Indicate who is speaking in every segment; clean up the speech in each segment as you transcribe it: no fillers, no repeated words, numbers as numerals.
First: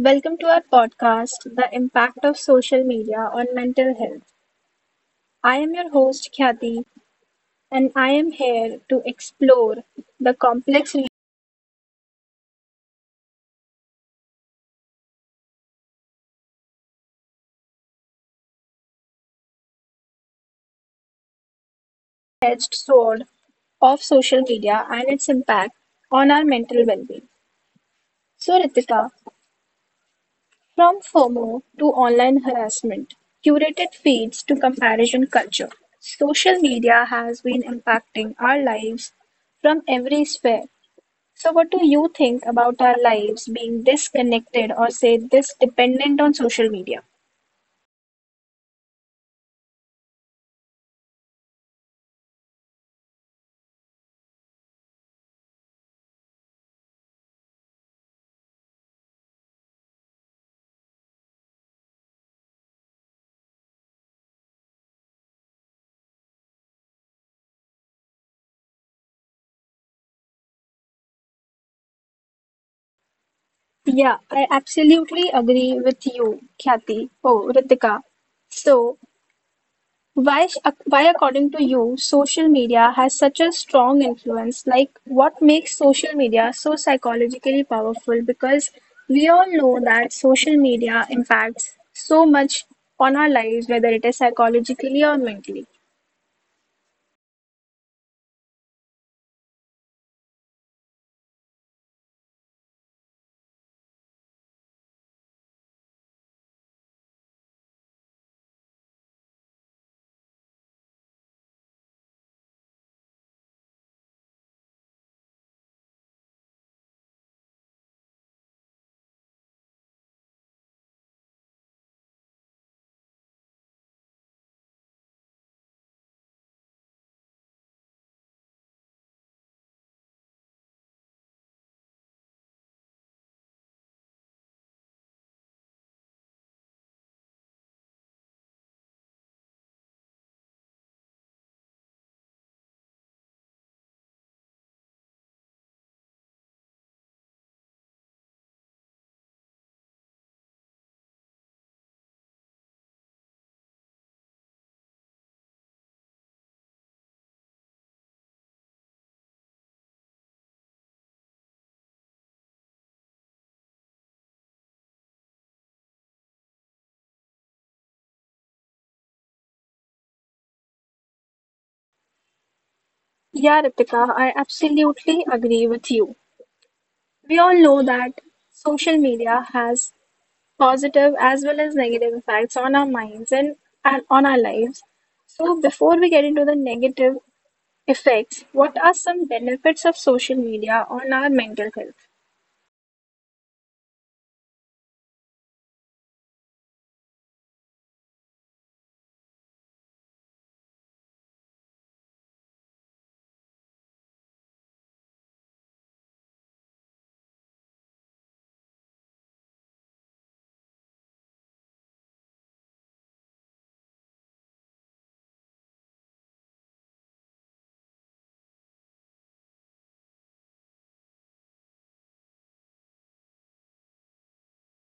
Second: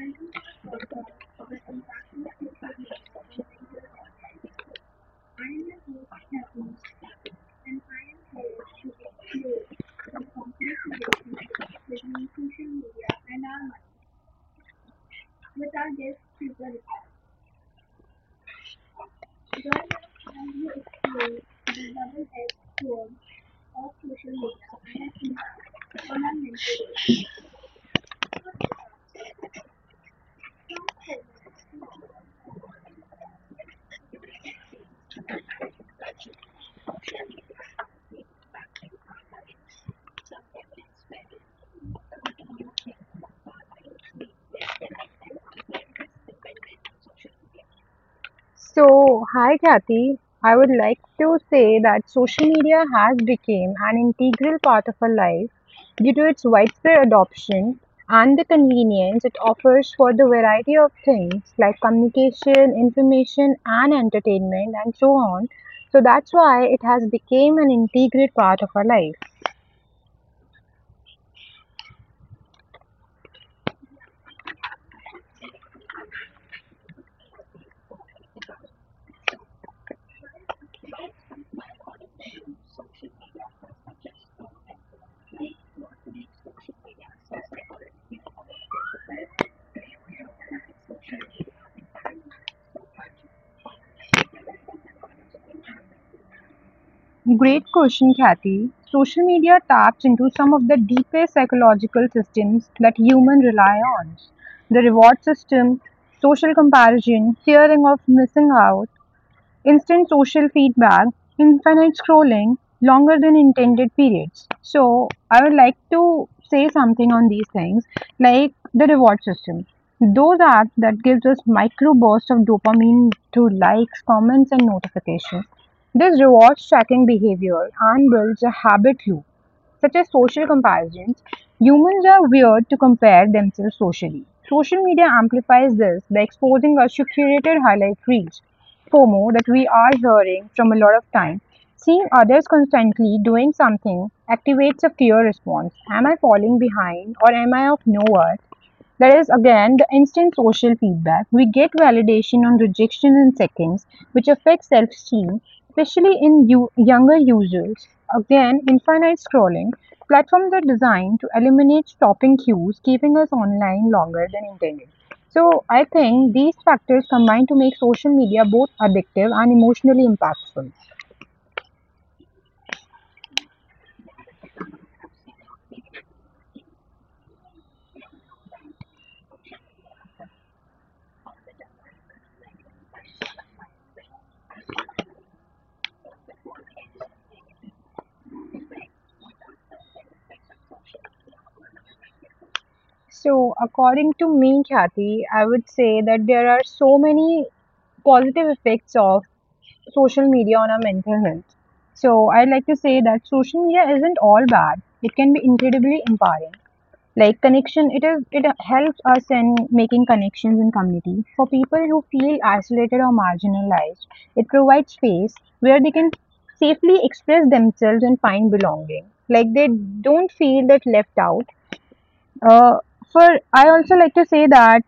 Speaker 1: welcome to our podcast, The Impact of Social Media on Mental Health. I am your host, Khyati, and I am here to explore the complex edged sword of social media and its impact on our mental well being. So, Ritika, from FOMO to online harassment, curated feeds to comparison culture, social media has been impacting our lives from every sphere. So, what do you think about our lives being disconnected or say this dependent on social media?
Speaker 2: So, hi Kathy. I would like to say that social media has become an integral part of our life due to its widespread adoption and the convenience it offers for the variety of things like communication, information and entertainment and so on. So that's why it has become an integral part of our life.
Speaker 1: Yeah, I absolutely agree with you, Khyati. Oh, Ritika. So, why, according to you, social media has such a strong influence? Like, what makes social media so psychologically powerful? Because we all know that social media impacts so much on our lives, whether it is psychologically or mentally.
Speaker 2: Great question, Kathy. Social media taps into some of the deepest psychological systems that humans rely on. The reward system, social comparison, fearing of missing out, instant social feedback, infinite scrolling, longer than intended periods. So, I would like to say something on these things like the reward system. Those apps that gives us micro bursts of dopamine through likes, comments, and notifications. This rewards tracking behavior and builds a habit loop, such as social comparisons. Humans are weird to compare themselves socially. Social media amplifies this by exposing us to curated highlight reels FOMO that we are hearing from a lot of time. Seeing others constantly doing something activates a fear response. Am I falling behind or am I of nowhere? That is again the instant social feedback. We get validation on rejection in seconds, which affects self esteem, especially in younger users. Again, infinite scrolling. Platforms are designed to eliminate stopping cues, keeping us online longer than intended. So, I think these factors combine to make social media both addictive and emotionally impactful.
Speaker 1: Yeah, Ritika, I absolutely agree with you. We all know that social media has positive as well as negative effects on our minds and on our lives. So, before we get into the negative effects, what are some benefits of social media on our mental health?
Speaker 2: So, according to me, Kathy, I would say that there are so many positive effects of social media on our mental health. So I like to say that social media isn't all bad. It can be incredibly empowering. Like connection, it helps us in making connections in community. For people who feel isolated or marginalized, it provides space where they can safely express themselves and find belonging. Like they don't feel that left out. Uh, for I also like to say that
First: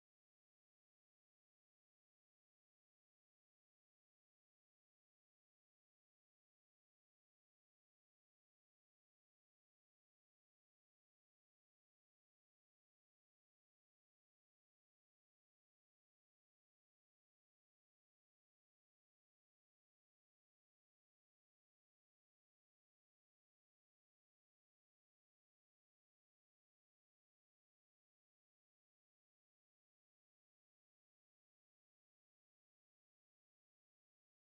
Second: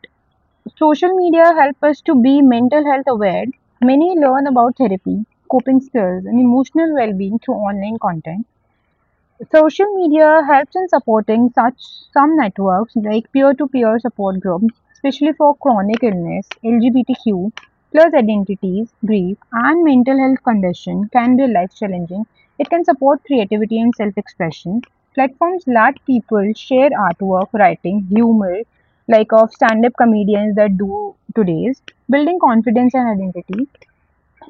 Speaker 2: social media help us to be mental health aware. Many learn about therapy, coping skills, and emotional well-being through online content. Social media helps in supporting such some networks like peer-to-peer support groups, especially for chronic illness, LGBTQ plus identities, grief, and mental health condition can be life challenging. It can support creativity and self-expression. Platforms let people share artwork, writing, humor, like of stand-up comedians that do today's, building confidence and identity.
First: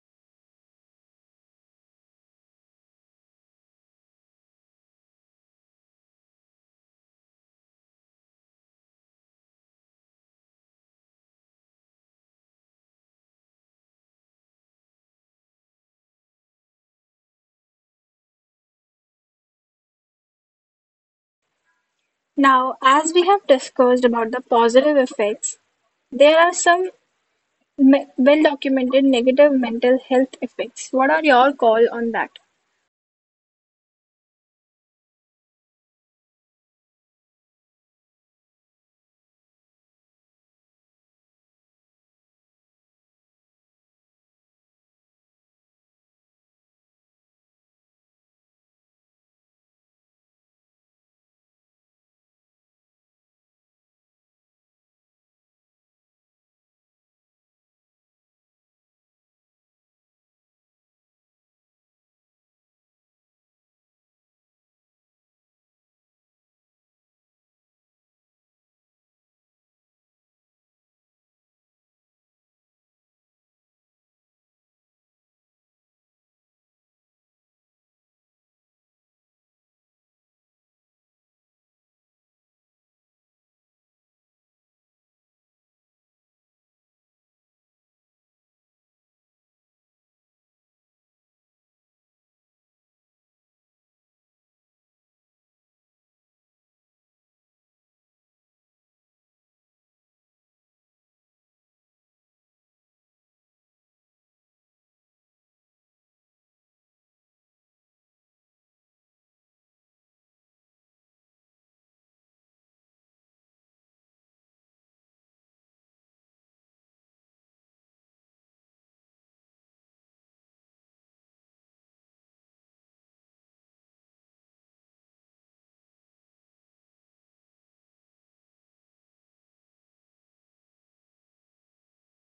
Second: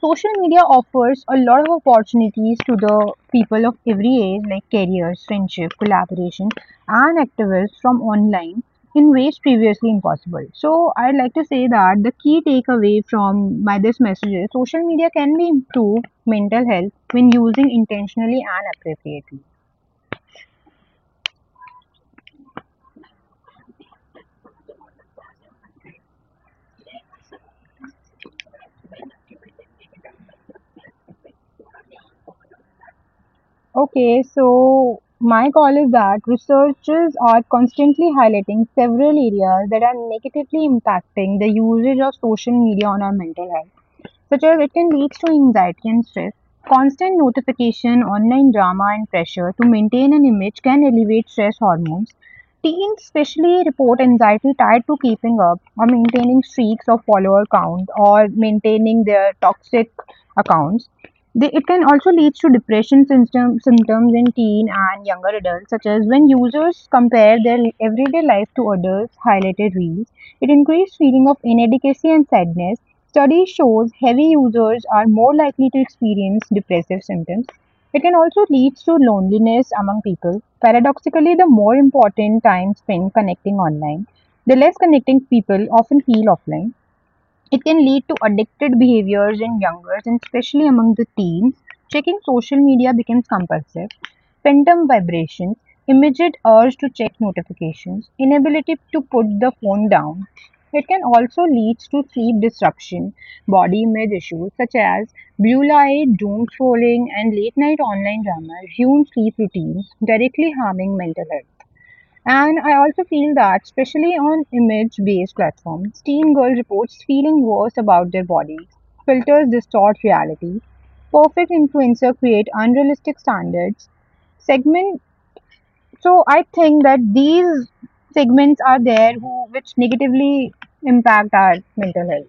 Speaker 2: Social media offers a lot of opportunities to the people of every age like careers, friendship, collaboration, and activists from online in ways previously impossible. So I'd like to say that the key takeaway from my this message is social media can be improved mental health when using intentionally and appropriately.
Speaker 1: Now, as we have discussed about the positive effects, there are some well documented negative mental health effects. What are your call on that?
Speaker 2: Okay, so my call is that researchers are constantly highlighting several areas that are negatively impacting the usage of social media on our mental health. Such as it can lead to anxiety and stress. Constant notification, online drama, and pressure to maintain an image can elevate stress hormones. Teens especially report anxiety tied to keeping up or maintaining streaks of follower count or maintaining their toxic accounts. They, it can also lead to symptoms in teen and younger adults, such as when users compare their everyday life to others' highlighted reels. It increases feeling of inadequacy and sadness. Study shows heavy users are more likely to experience depressive symptoms. It can also lead to loneliness among people. Paradoxically, the more important time spent connecting online, the less connecting people often feel offline. It can lead to addicted behaviors in youngers and especially among the teens. Checking social media becomes compulsive. Phantom vibrations, immediate urge to check notifications, inability to put the phone down. It can also lead to sleep disruption, body image issues such as blue light, doom scrolling, and late night online drama ruin sleep routines, directly harming mental health. And I also feel that, especially on image based platforms, teen girl reports feeling worse about their bodies, filters distort reality, perfect influencer create unrealistic standards, segment. So I think that these segments are there who, which negatively impact our mental health.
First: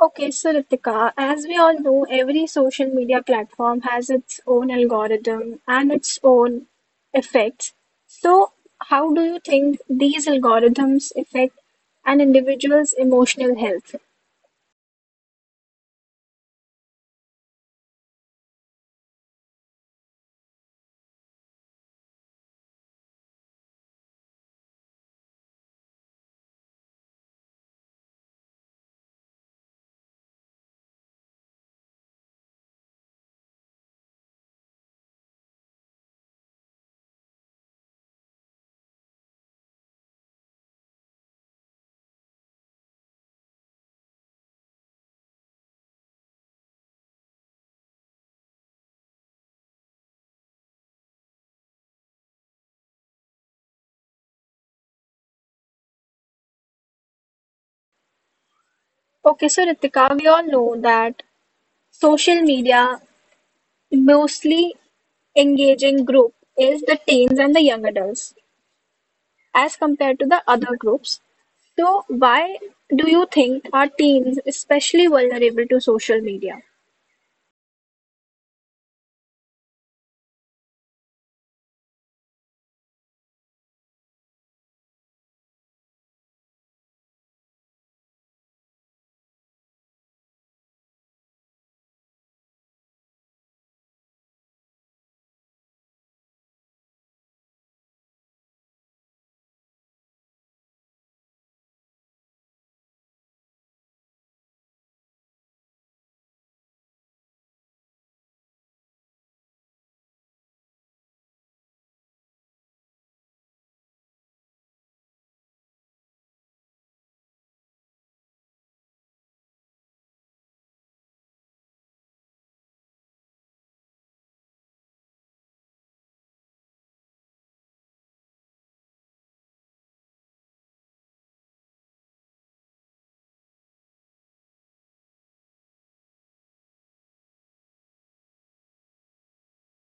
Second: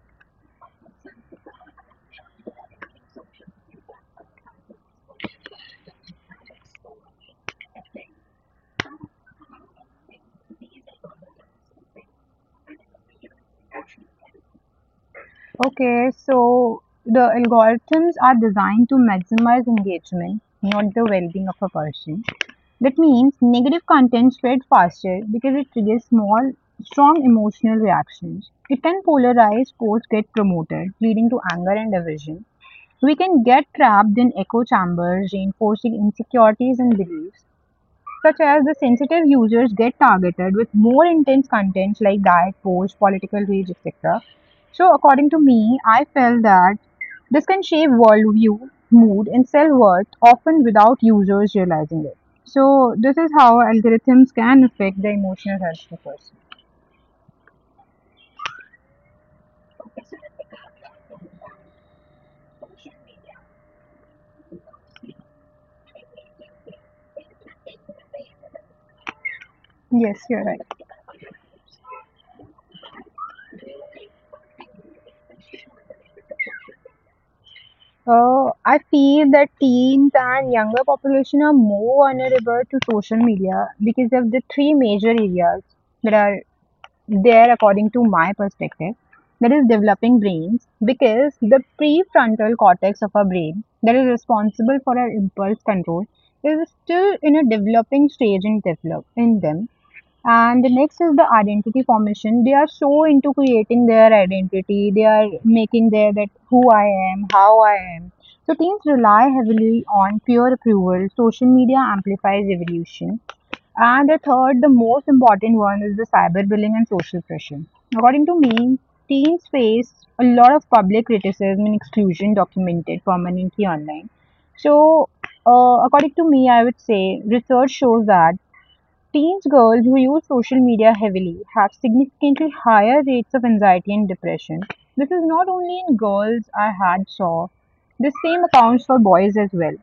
Speaker 1: Okay, so Ritika, as we all know, every social media platform has its own algorithm and its own effects. So, how do you think these algorithms affect an individual's emotional health?
Speaker 2: Okay, so the algorithms are designed to maximize engagement, not the well being of a person. That means negative content spread faster because it triggers small, strong emotional reactions. It can polarize posts get promoted, leading to anger and division. We can get trapped in echo chambers, reinforcing insecurities and beliefs such as the sensitive users get targeted with more intense content like diet posts, political rage, etc. So, according to me, I felt that this can shape worldview, mood, and self worth often without users realizing it. So, this is how algorithms can affect the emotional health of a person.
Speaker 1: Okay, so Ritika, we all know that social media, mostly engaging group, is the teens and the young adults as compared
Speaker 2: Yes,
Speaker 1: to the
Speaker 2: you're right.
Speaker 1: other groups. So, why do you think our teens especially vulnerable to social media?
Speaker 2: I feel that teens and younger population are more vulnerable to social media because of the three major areas that are there according to my perspective, that is developing brains because the prefrontal cortex of our brain that is responsible for our impulse control is still in a developing stage in develop in them. And the next is the identity formation. They are so into creating their identity, they are making their that who I am, how I am. So teens rely heavily on peer approval, social media amplifies evolution. And the third, the most important one is the cyberbullying and social pressure. According to me, teens face a lot of public criticism and exclusion documented permanently online. So, according to me, I would say research shows that teens girls who use social media heavily have significantly higher rates of anxiety and depression. This is not only in girls I had saw, the same accounts for boys as well.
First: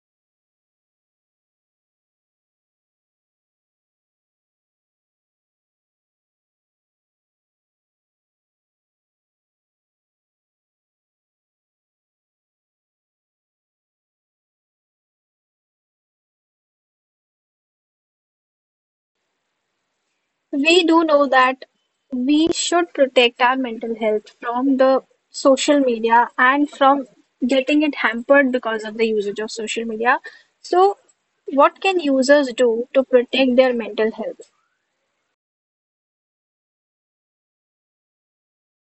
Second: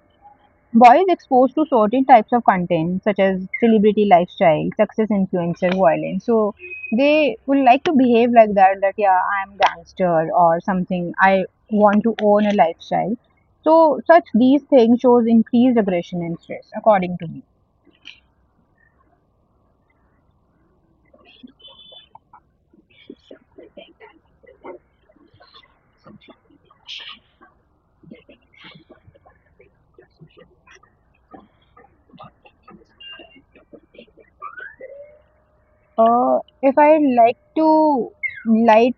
Speaker 2: Boys exposed to certain types of content, such as celebrity lifestyle, success influencer, violence. So they will like to behave like that, that yeah, I'm gangster or something. I want to own a lifestyle. So such these things shows increased aggression and stress, according to me.
Speaker 1: We do know that we should protect our mental health from the social media and from getting it hampered because of the usage of social media. So, what can users do to protect their mental health?
Speaker 2: If I like to light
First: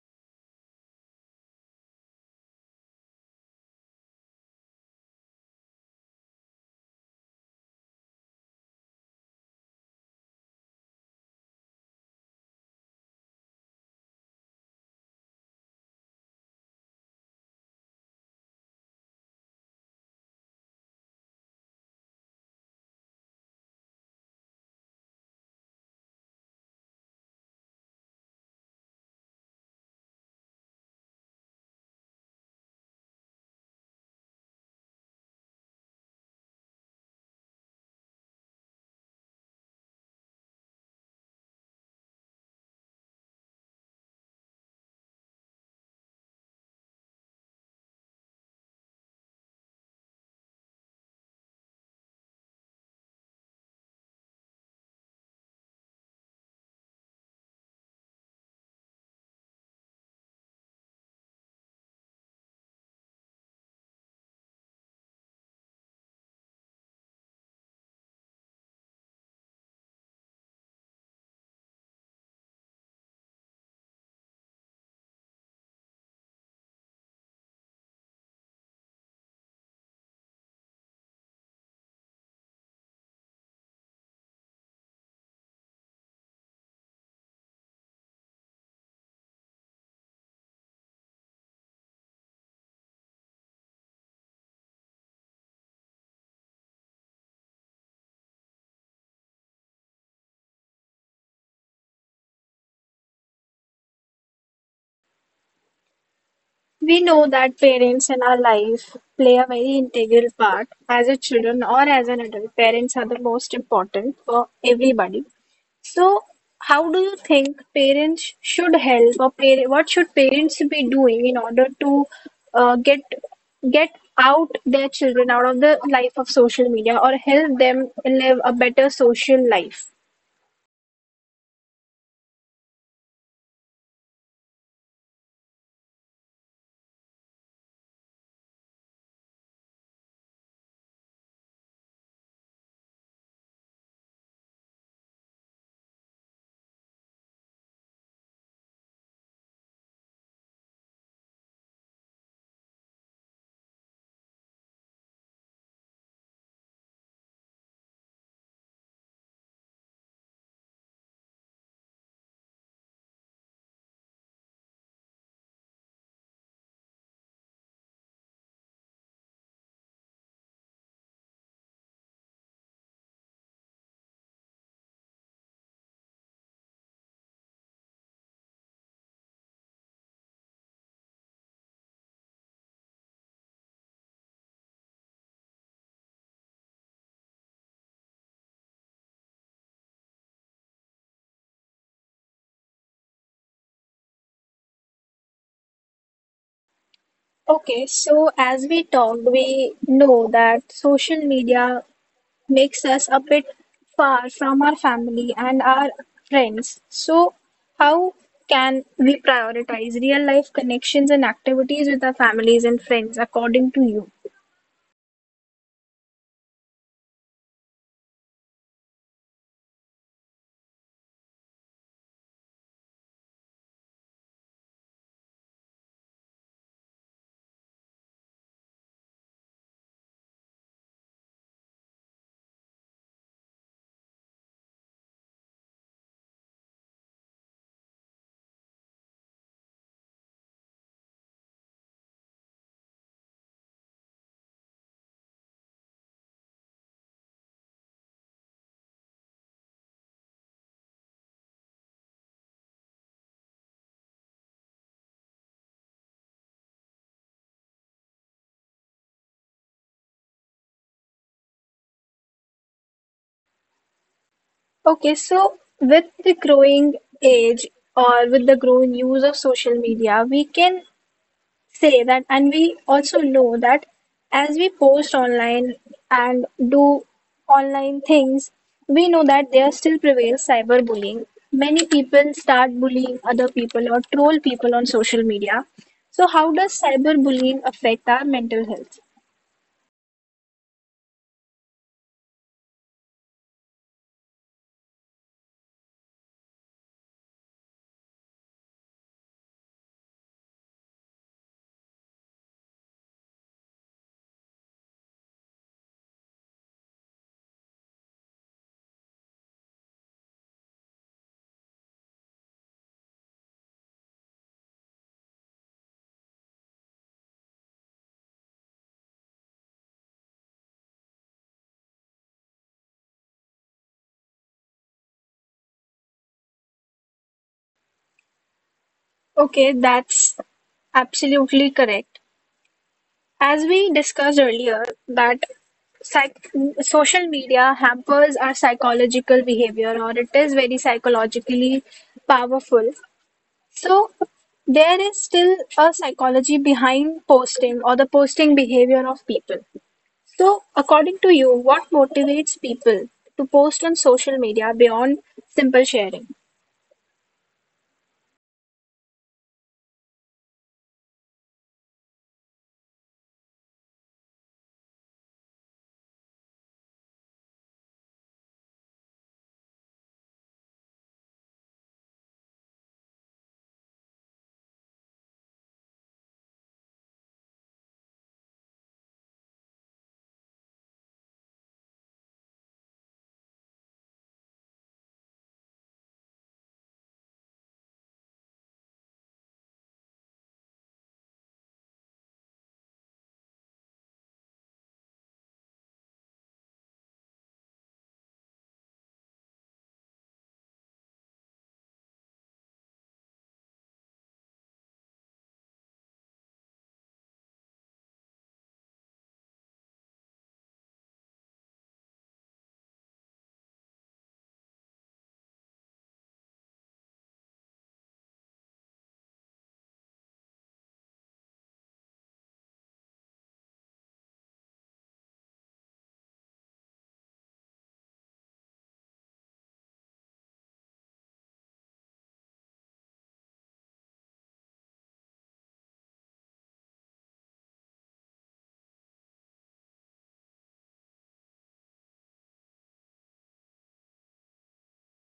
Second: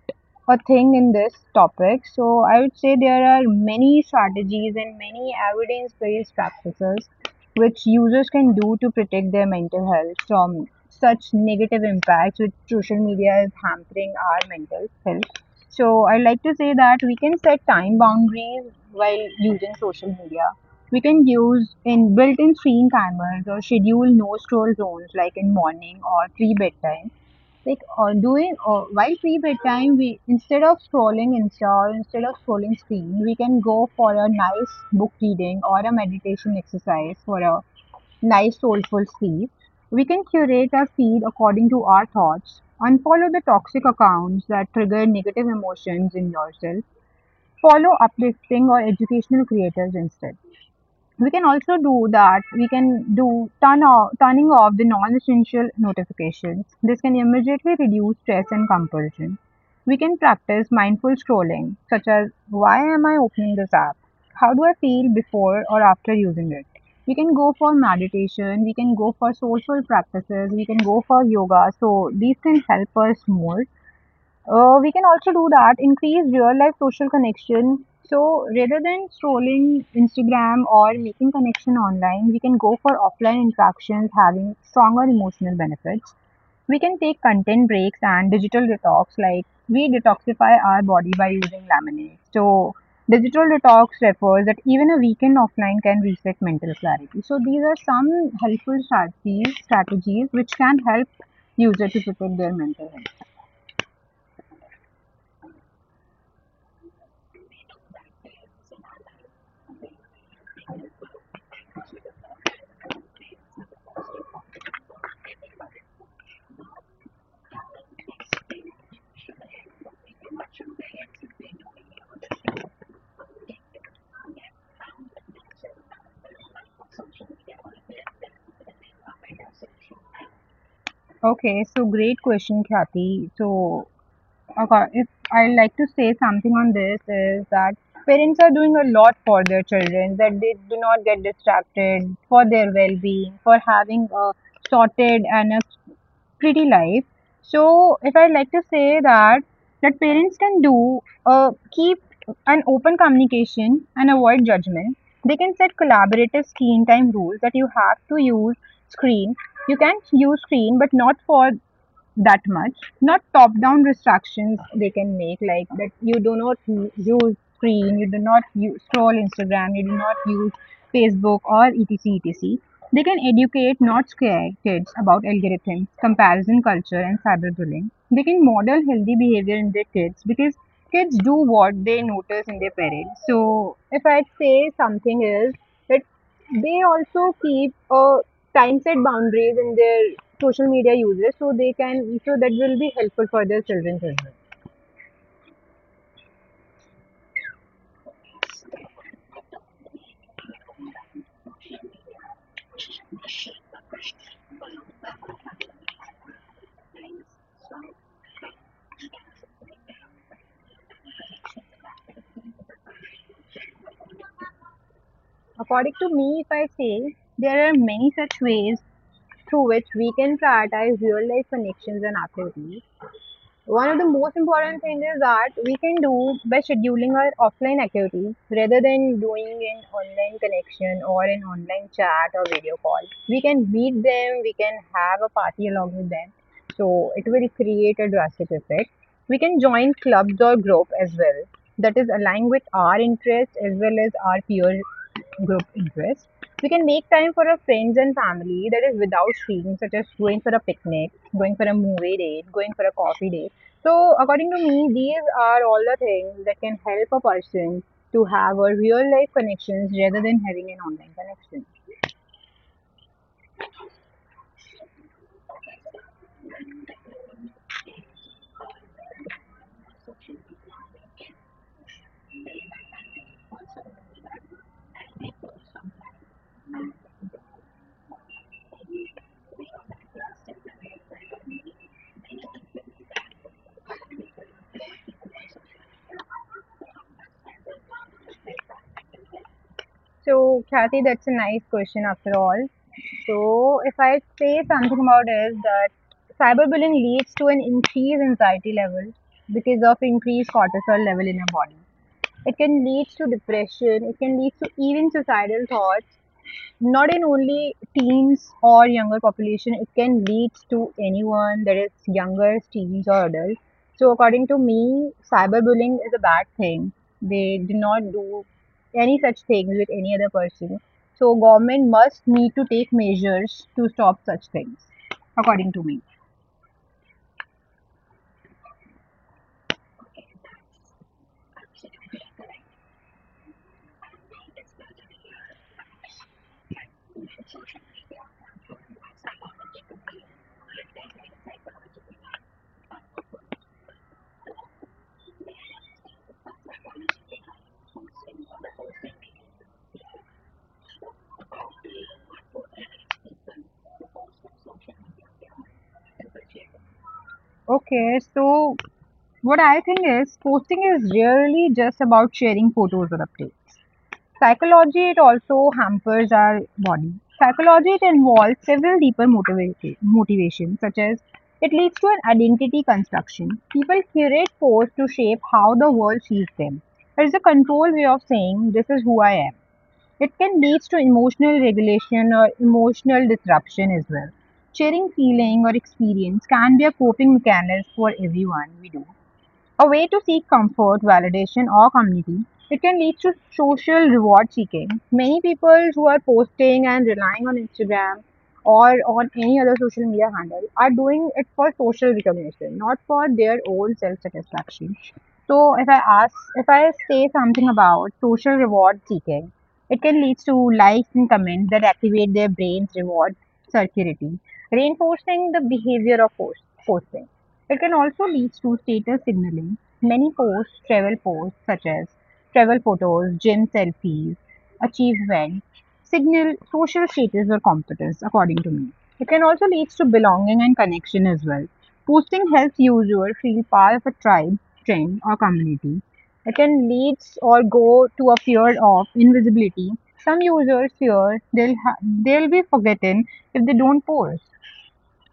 Speaker 2: a thing in this topic, so I would say there are many strategies and many evidence-based practices which users can do to protect their mental health from such negative impacts which social media is hampering our mental health. So I like to say that we can set time boundaries while using social media. We can use in built-in screen timers or schedule no scroll zones like in morning or pre-bedtime. Like doing while pre-bedtime, we instead of scrolling Insta or instead of scrolling screen, we can go for a nice book reading or a meditation exercise for a nice soulful sleep. We can curate our feed according to our thoughts. Unfollow the toxic accounts that trigger negative emotions in yourself. Follow uplifting or educational creators instead. We can also do that. We can do turn off, Turning off the non-essential notifications. This can immediately reduce stress and compulsion. We can practice mindful scrolling, such as why am I opening this app? How do I feel before or after using it? We can go for meditation, we can go for social practices, we can go for yoga. So these things help us more. We can also do that, increase real life social connection. So rather than scrolling Instagram or making connection online, we can go for offline interactions having stronger emotional benefits. We can take content breaks and digital detox, like we detoxify our body by using lemonade. So digital detox refers that even a weekend offline can reset mental clarity. So these are some helpful strategies which can help user to protect their mental health.
Speaker 1: We know that parents in our life play a very integral part as a children or as an adult. Parents are the most important for everybody. So, how do you think parents should help, or what should parents be doing in order to uh, get get out their children out of the life of social media, or help them live a better social life?
Speaker 2: Okay, so great question, Khyati. If I like to say something on this is that parents are doing a lot for their children that they do not get distracted for their well-being for having a sorted and a pretty life. So if I like to say that parents can do, keep an open communication and avoid judgment. They can set collaborative screen time rules that you have to use screen. You can use screen, but not for that much. Not top down restrictions they can make, like that you do not use screen, you do not use, scroll Instagram, you do not use Facebook or etc. etc. They can educate, not scare kids about algorithms, comparison culture, and cyberbullying. They can model healthy behavior in their kids because kids do what they notice in their parents. So, if I say something is that they also keep a time set boundaries in their social media usage, so they can so that will be helpful for their children as well.
Speaker 1: Okay, so as we talked, we know that social media makes us a bit far from our family and our friends. So, how can we prioritize real life connections and activities with our families and friends according to you?
Speaker 2: According to me, if I say there are many such ways through which we can prioritize real life connections and activities. One of the most important things is that we can do by scheduling our offline activities rather than doing an online connection or an online chat or video call. We can meet them, we can have a party along with them, so it will create a drastic effect. We can join clubs or group as well that is aligned with our interests as well as our peer group interests. We can make time for our friends and family that is without screens, such as going for a picnic, going for a movie date, going for a coffee date. So, according to me, these are all the things that can help a person to have a real life connections rather than having an online connection.
Speaker 1: Okay, so with the growing age or with the growing use of social media, we can say that, and we also know that as we post online and do online things, we know that there still prevails cyberbullying. Many people start bullying other people or troll people on social media. So, how does cyberbullying affect our mental health?
Speaker 2: So, Kathy, that's a nice question after all. So, if I say something about is that cyberbullying leads to an increased anxiety level because of increased cortisol level in our body. It can lead to depression. It can lead to even suicidal thoughts, not in only teens or younger population. It can lead to anyone, that is younger teens or adults. So, according to me, cyberbullying is a bad thing. They do not do any such things with any other person. So, government must need to take measures to stop such things, according to me.
Speaker 1: Okay, that's absolutely correct. As we discussed earlier, that psych- social media hampers our psychological behavior, or it is very psychologically powerful. So, there is still a psychology behind posting or the posting behavior of people. So, according to you, what motivates people to post on social media beyond simple sharing?
Speaker 2: Okay, so what I think is posting is really just about sharing photos or updates. Psychology, it also hampers our body. Psychology, it involves several deeper motivations, such as it leads to an identity construction. People curate posts to shape how the world sees them. It is a control way of saying, this is who I am. It can lead to emotional regulation or emotional disruption as well. Sharing feeling or experience can be a coping mechanism for everyone we do, a way to seek comfort, validation, or community. It can lead to social reward seeking. Many people who are posting and relying on Instagram or on any other social media handle are doing it for social recognition, not for their own self satisfaction. So, if I say something about social reward seeking, it can lead to likes and comments that activate their brain's reward circuitry, reinforcing the behavior of posting. It can also lead to status signaling. Many posts, travel posts such as travel photos, gym selfies, achievements, signal social status or competence, according to me. It can also lead to belonging and connection as well. Posting helps user feel part of a tribe, trend, or community. It can lead or go to a fear of invisibility. Some users fear they'll be forgotten if they don't post.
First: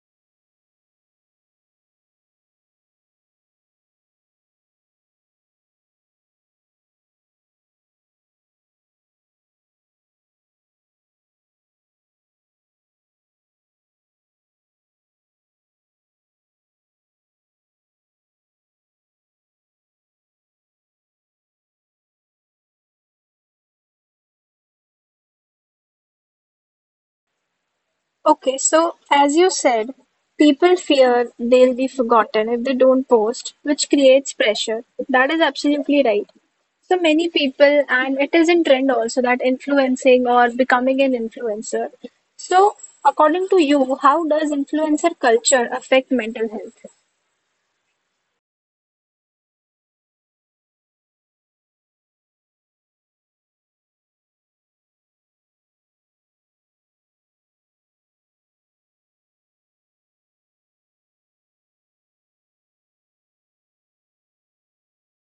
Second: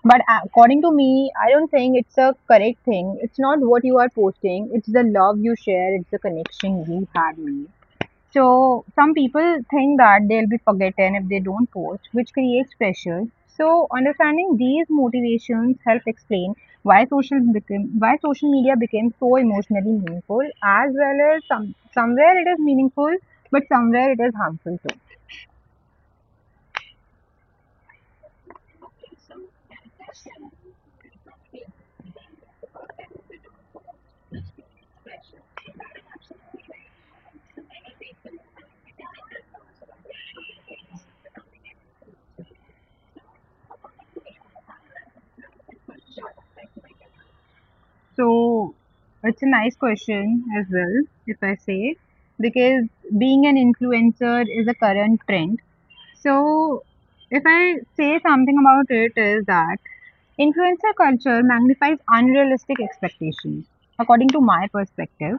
Speaker 2: But according to me, I don't think it's a correct thing. It's not what you are posting, it's the love you share, it's the connection you had made. So, some people think that they'll be forgotten if they don't post, which creates pressure. So, understanding these motivations help explain why social media became so emotionally meaningful, as well as some somewhere it is meaningful but somewhere it is harmful too.
Speaker 1: Okay, so as you said, people fear they'll be forgotten if they don't post, which creates pressure. That is absolutely right. So many people, and it is in trend also that influencing or becoming an influencer. So, according to you, how does influencer culture affect mental health?
Speaker 2: So it's a nice question as well, if I say, because being an influencer is a current trend. So if I say something about it is that influencer culture magnifies unrealistic expectations, according to my perspective.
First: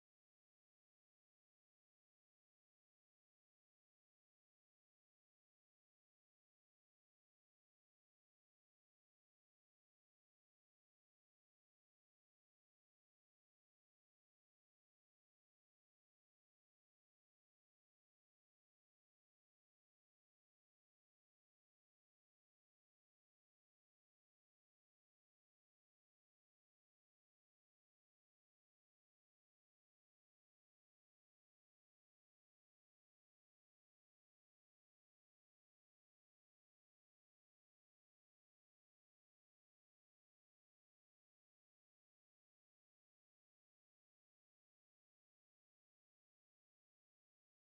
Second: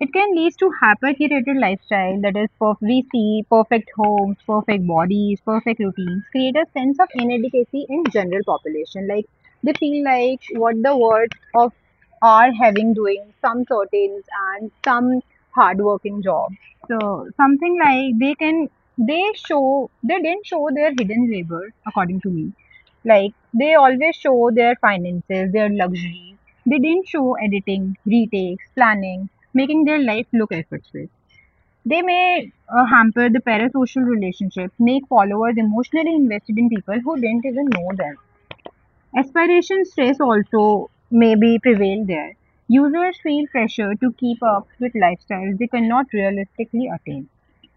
Speaker 2: It can lead to hyper-curated lifestyle that is we see perfect homes, perfect bodies, perfect routines, create a sense of inadequacy in general population. Like they feel like what the worth of are having doing some certain and some hardworking job. So something like they can they show they didn't show their hidden labor, according to me. Like they always show their finances, their luxuries, they didn't show editing, retakes, planning, making their life look effortless. They may hamper the parasocial relationship, make followers emotionally invested in people who didn't even know them. Aspiration stress also may be prevail there. Users feel pressure to keep up with lifestyles they cannot realistically attain.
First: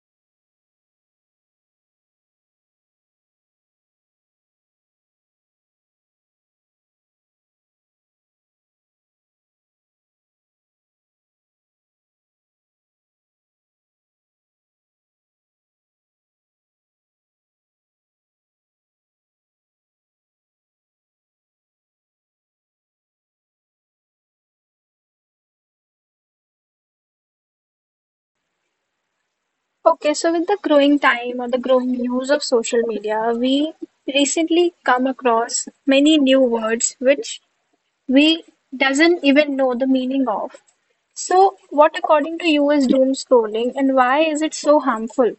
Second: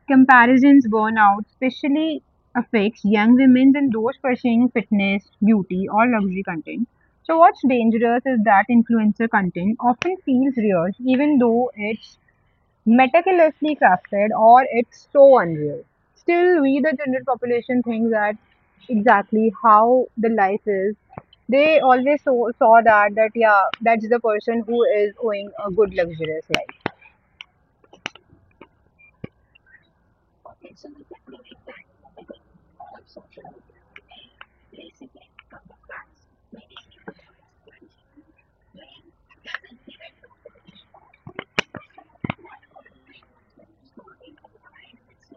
Speaker 2: Comparisons burn out, especially affects young women and those pursuing fitness, beauty, or luxury content. So, what's dangerous is that influencer content often feels real, even though it's meticulously crafted or it's so unreal. Still, we, the general population, think that exactly how the life is. They always saw that that yeah, that's the person who is owning a good luxurious life.
Speaker 1: Okay, so with the growing time or the growing use of social media, we recently come across many new words which we doesn't even know the meaning of. So, what according to you is doom scrolling and why is it so harmful?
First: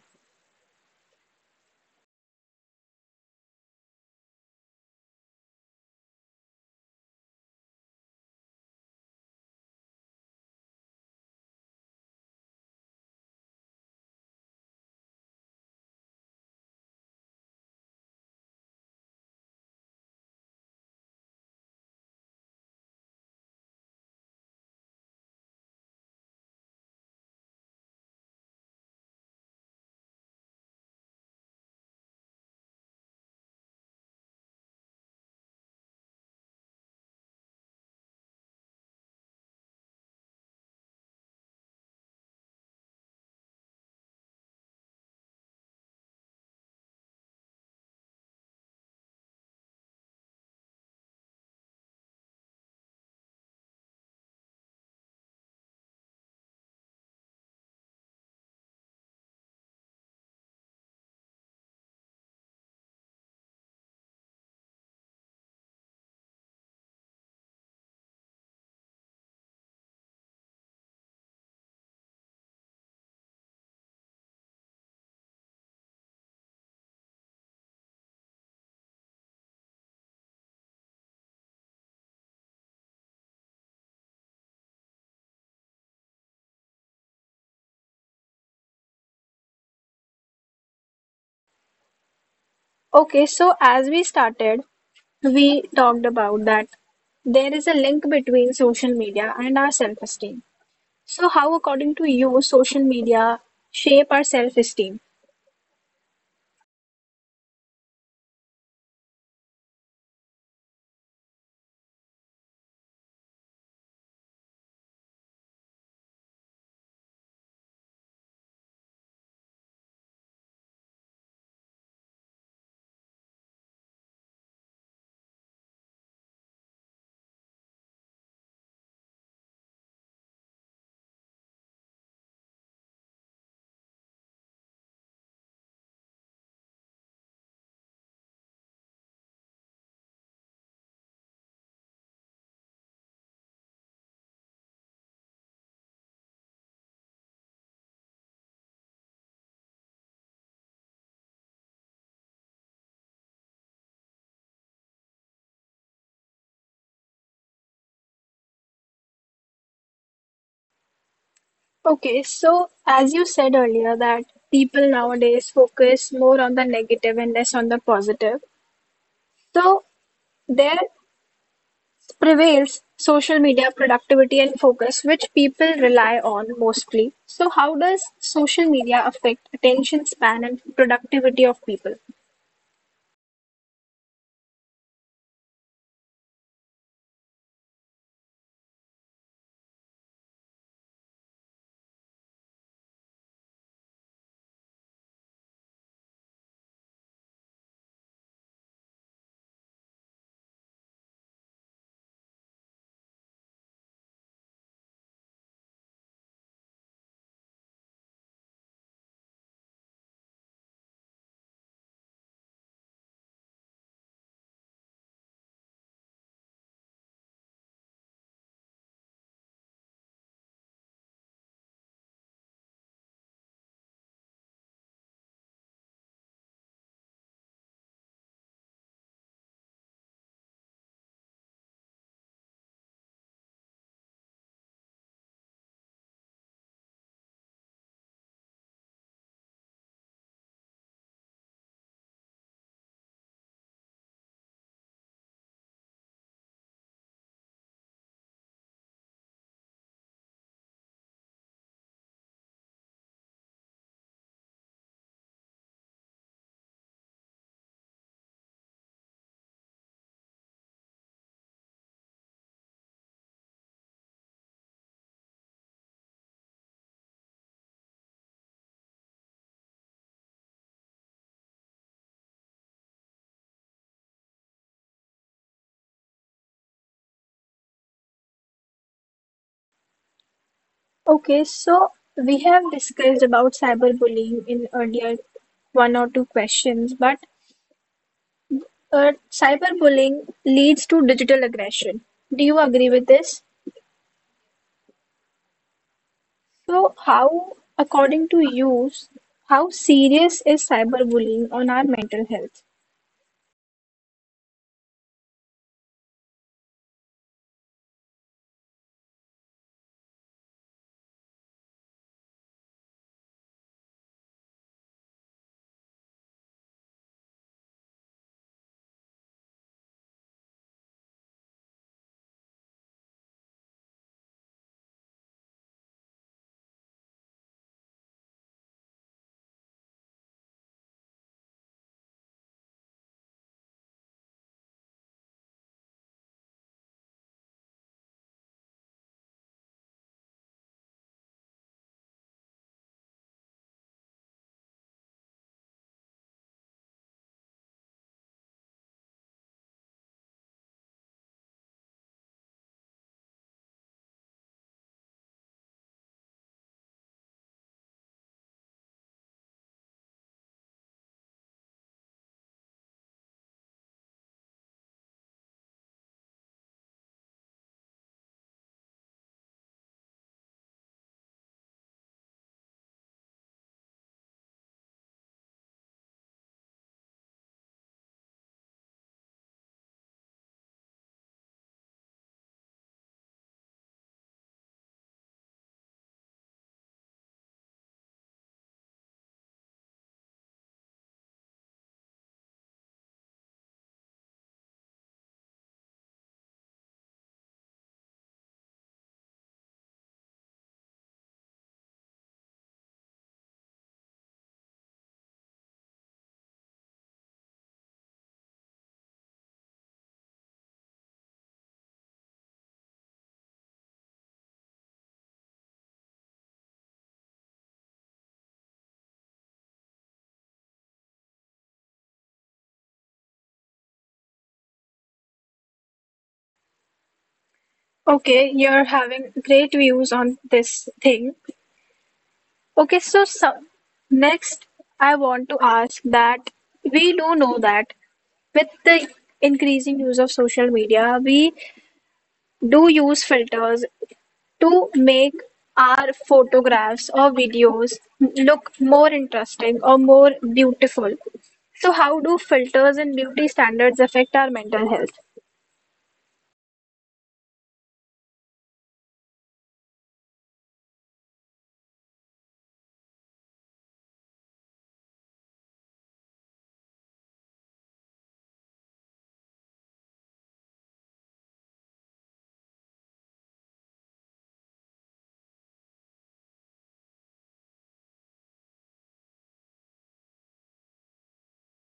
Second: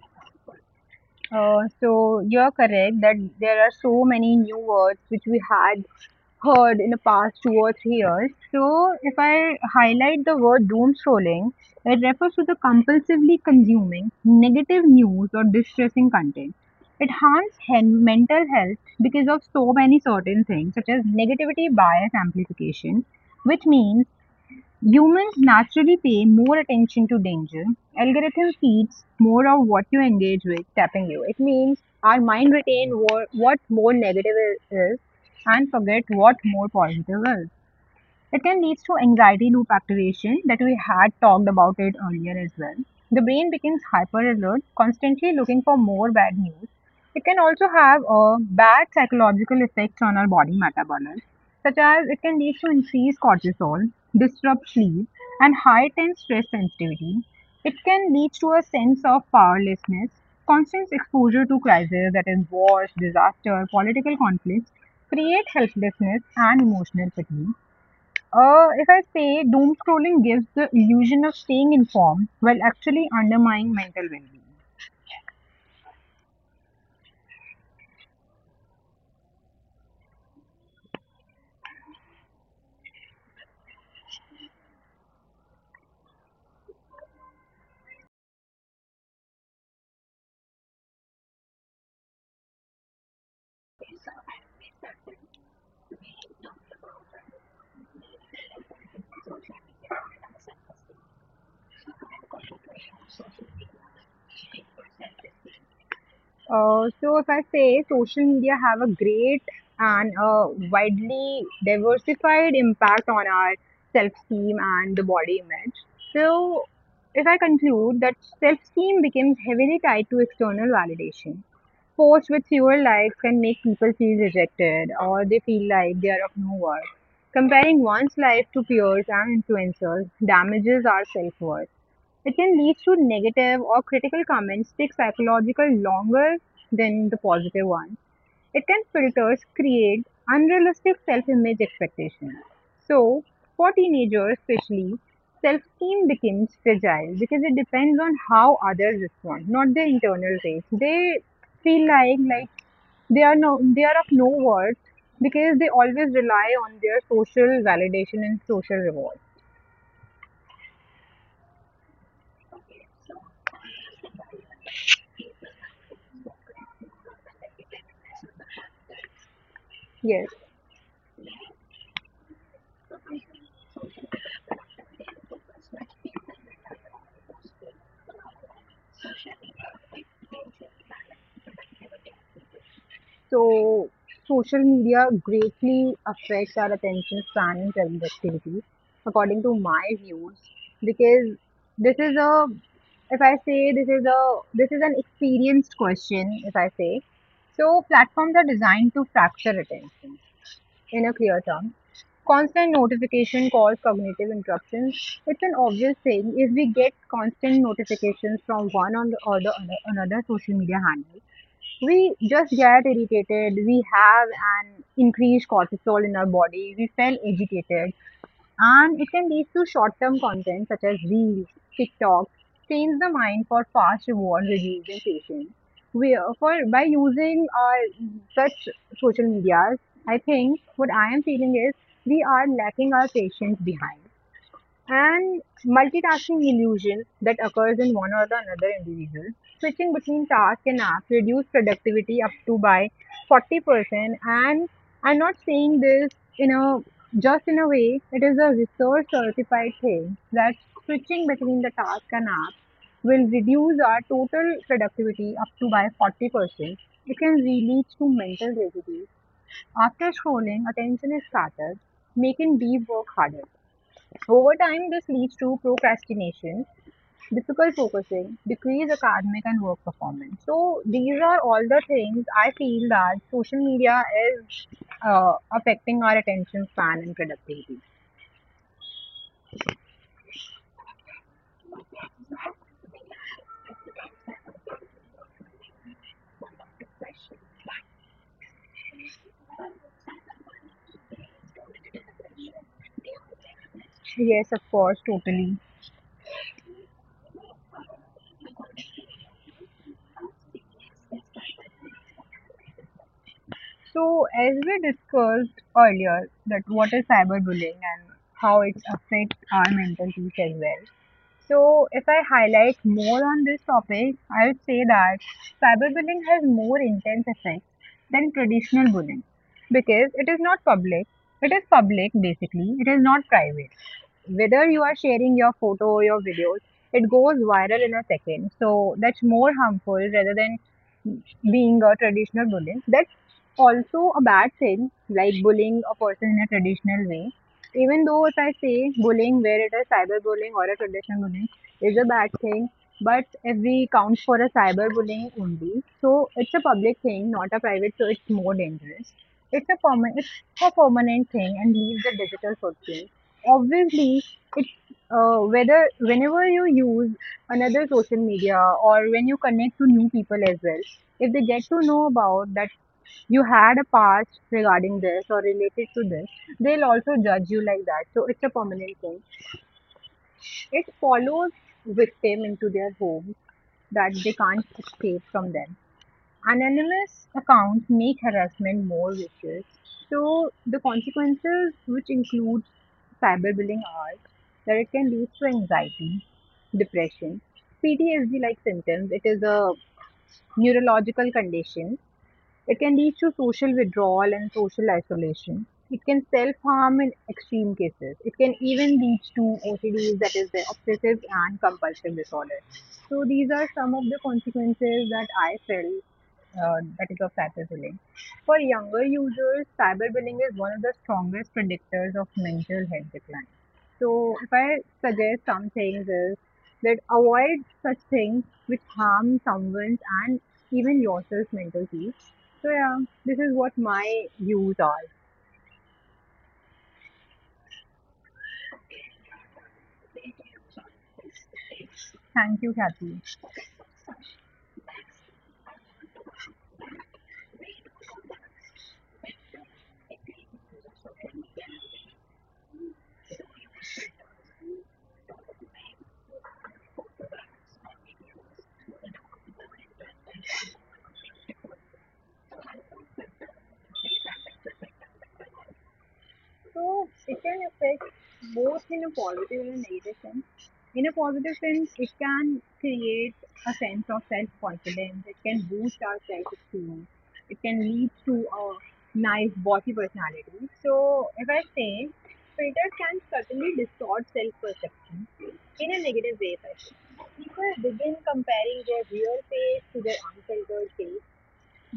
Speaker 2: So you're correct that there are so many new words which we had heard in the past 2 or 3 years. So if I highlight the word doom scrolling, it refers to the compulsively consuming negative news or distressing content. It harms mental health because of so many certain things such as negativity bias amplification, which means humans naturally pay more attention to danger. Algorithm feeds more of what you engage with, tapping you. It means our mind retain what more negative is and forget what more positive is. It can lead to anxiety loop activation that we had talked about it earlier as well. The brain becomes hyper alert, constantly looking for more bad news. It can also have a bad psychological effects on our body metabolism, such as it can lead to increased cortisol, disrupt sleep, and heightened stress sensitivity. It can lead to a sense of powerlessness, constant exposure to crises that is wars, disaster, political conflicts, create helplessness and emotional fatigue. If I say doom scrolling gives the illusion of staying informed while actually undermining mental well being.
Speaker 1: Okay, so as we started, we talked about that there is a link between social media and our self-esteem. So, how according to you social media shape our self-esteem?
Speaker 2: So if I say social media have a great and widely diversified impact on our self-esteem and the body image. So if I conclude that self-esteem becomes heavily tied to external validation. Posts with fewer likes can make people feel rejected or they feel like they are of no worth. Comparing one's life to peers and influencers damages our self-worth. It can lead to negative or critical comments take psychological longer than the positive ones. It can filters create unrealistic self-image expectations. So, for teenagers especially, self-esteem becomes fragile because it depends on how others respond, not their internal race. They feel like they are they are of no worth because they always rely on their social validation and social reward.
Speaker 1: Okay, so as you said earlier that people nowadays focus more on the negative and less on the positive. So,
Speaker 2: Yes.
Speaker 1: there prevails social media productivity and focus, which people rely on mostly. So, how does social media affect attention span and productivity of people?
Speaker 2: So, social media greatly affects our attention span and productivity, according to my views, because this is a, if I say this is an experienced question, if I say. So, platforms are designed to fracture attention in a clear term. Constant notification cause cognitive interruptions. It's an obvious thing if we get constant notifications from one on the, or the other, another social media handle. We just get irritated, we have an increased cortisol in our body, we feel agitated, and it can lead to short-term content such as reels, TikTok trains the mind for fast reward reducing patience. We for by using such social medias, I think what I am feeling is we are lacking our patience behind, and multitasking illusion that occurs in one or the another individual. Switching between tasks and apps reduce productivity up to by 40%, and I'm not saying this, you know, just in a way it is a research certified thing that switching between the task and apps will reduce our total productivity up to by 40%. It can really lead to mental residue. After scrolling, attention is scattered, making deep work harder. Over time, this leads to procrastination, difficult focusing, decreased academic and work performance. So, these are all the things I feel that social media is affecting our attention span and productivity.
Speaker 1: Okay, so we have discussed about cyberbullying in earlier one or two questions, but cyberbullying leads to digital aggression. Do you agree with this?
Speaker 2: Yes, of course, totally.
Speaker 1: So, how, according to you, how serious is cyberbullying on our mental health?
Speaker 2: So, as we discussed earlier, that what is cyberbullying and how it affects our mental peace as well. So, if I highlight more on this topic, I would say that cyberbullying has more intense effects than traditional bullying because it is not public. It is public basically, it is not private. Whether you are sharing your photo or your videos, it goes viral in a second. So, that's more harmful rather than being a traditional bullying. That's also a bad thing, like bullying a person in a traditional way. Even though if I say bullying, where it is cyberbullying or a traditional bullying, is a bad thing. But if we count for a cyberbullying only, so it's a public thing, not a private, so it's more dangerous. It's a permanent thing and leaves a digital footprint. Obviously, it's whether whenever you use another social media or when you connect to new people as well, if they get to know about that you had a past regarding this or related to this, they'll also judge you like that. So it's a permanent thing. It follows with them into their home that they can't escape from them. Anonymous accounts make harassment more vicious. So the consequences, which include cyberbullying, are that it can lead to anxiety, depression, PTSD-like symptoms. It is a neurological condition. It can lead to social withdrawal and social isolation. It can self harm in extreme cases. It can even lead to OCDs, that is, the obsessive and compulsive disorder. So, these are some of the consequences that I felt that is of cyberbullying. For younger users, cyberbullying is one of the strongest predictors of mental health decline. So, if I suggest some things, is that avoid such things which harm someone's and even yourself mental peace. So yeah, this is what my views are.
Speaker 1: Okay, you're having great views on this thing.
Speaker 2: Thank you,
Speaker 1: Okay,
Speaker 2: Kathy.
Speaker 1: so next I want to ask that we do know that with the increasing use of social media, we do use filters to make our photographs or videos look more interesting or more beautiful. So, how do filters and beauty standards affect our mental health?
Speaker 2: So it can affect both in a positive and a negative sense. In a positive sense, it can create a sense of self-confidence. It can boost our self-esteem. It can lead to a nice body personality. So if I say, filters can certainly distort self-perception in a negative way. If I say. People begin comparing their real face to their unfiltered face,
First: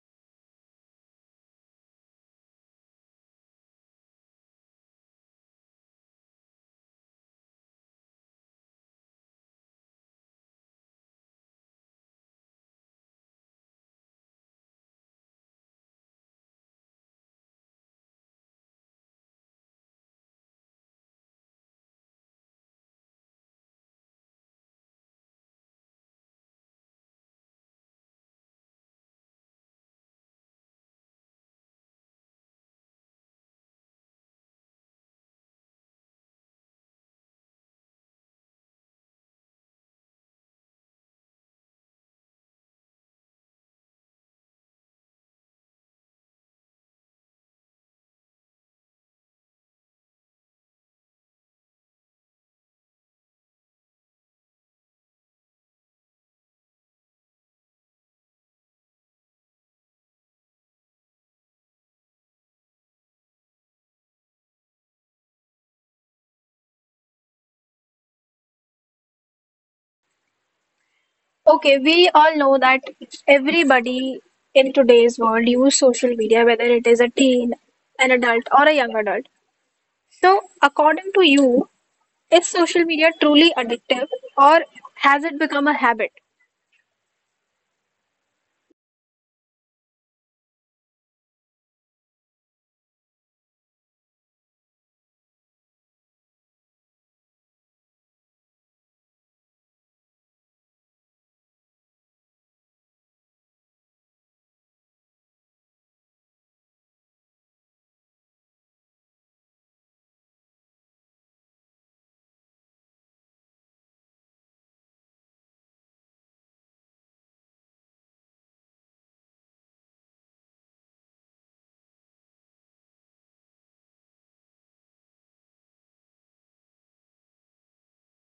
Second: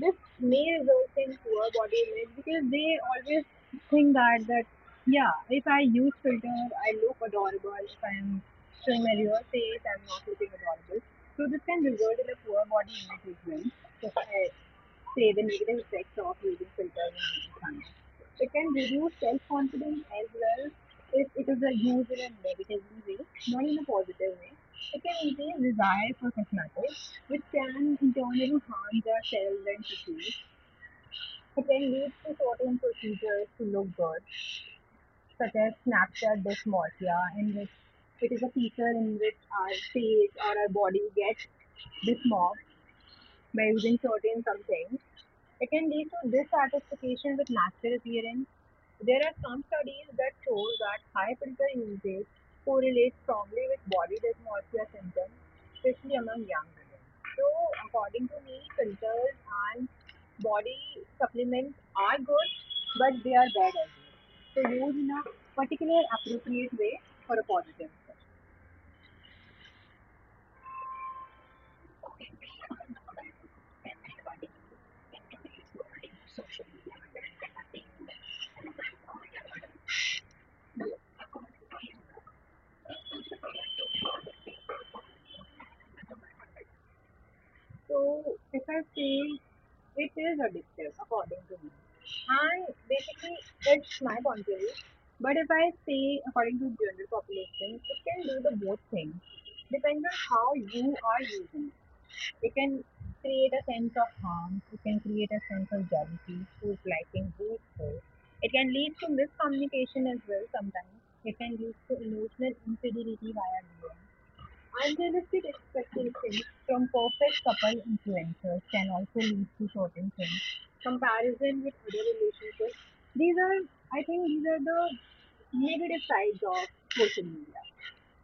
Speaker 2: this male girls in poor body image because they always think that yeah, if I use filter, I look adorable. If I'm showing my real face, I'm not looking adorable. So this can result in a poor body image as well. So I, say the negative effects of using filters and using. So it can reduce self-confidence as well if it is used in a negative way, not in a positive way. It can increase desire for cosmetics, which can in turn, harm their cells and tissues. It can lead to certain procedures to look good, such as Snapchat dysmorphia, in which it is a feature in which our face or our body gets dysmorphed by using certain something, it can lead to dissatisfaction with natural appearance. There are some studies that show that high filter usage correlates strongly with body dysmorphia symptoms, especially among young women. So, according to me, filters and body supplements are good, but they are bad as well. So, use in a particular appropriate way for a positive effect.
Speaker 1: Okay, we all know that everybody in today's world use social media, whether it is a teen, an adult, or a young adult. So, according to you, is social media truly addictive or has it become a habit?
Speaker 2: So if I feel it is addictive according to me. And basically it's my point of view. But if I say according to general population, it can do the both things. Depends on how you are using it. It can create a sense of harm, it can create a sense of jealousy, who's liking who's poor. It can lead to miscommunication as well sometimes. It can lead to emotional instability via DM. Unrealistic expectations from perfect couple influencers can also lead to certain things. Comparison with other relationships. These are, I think, these are the negative sides of social media.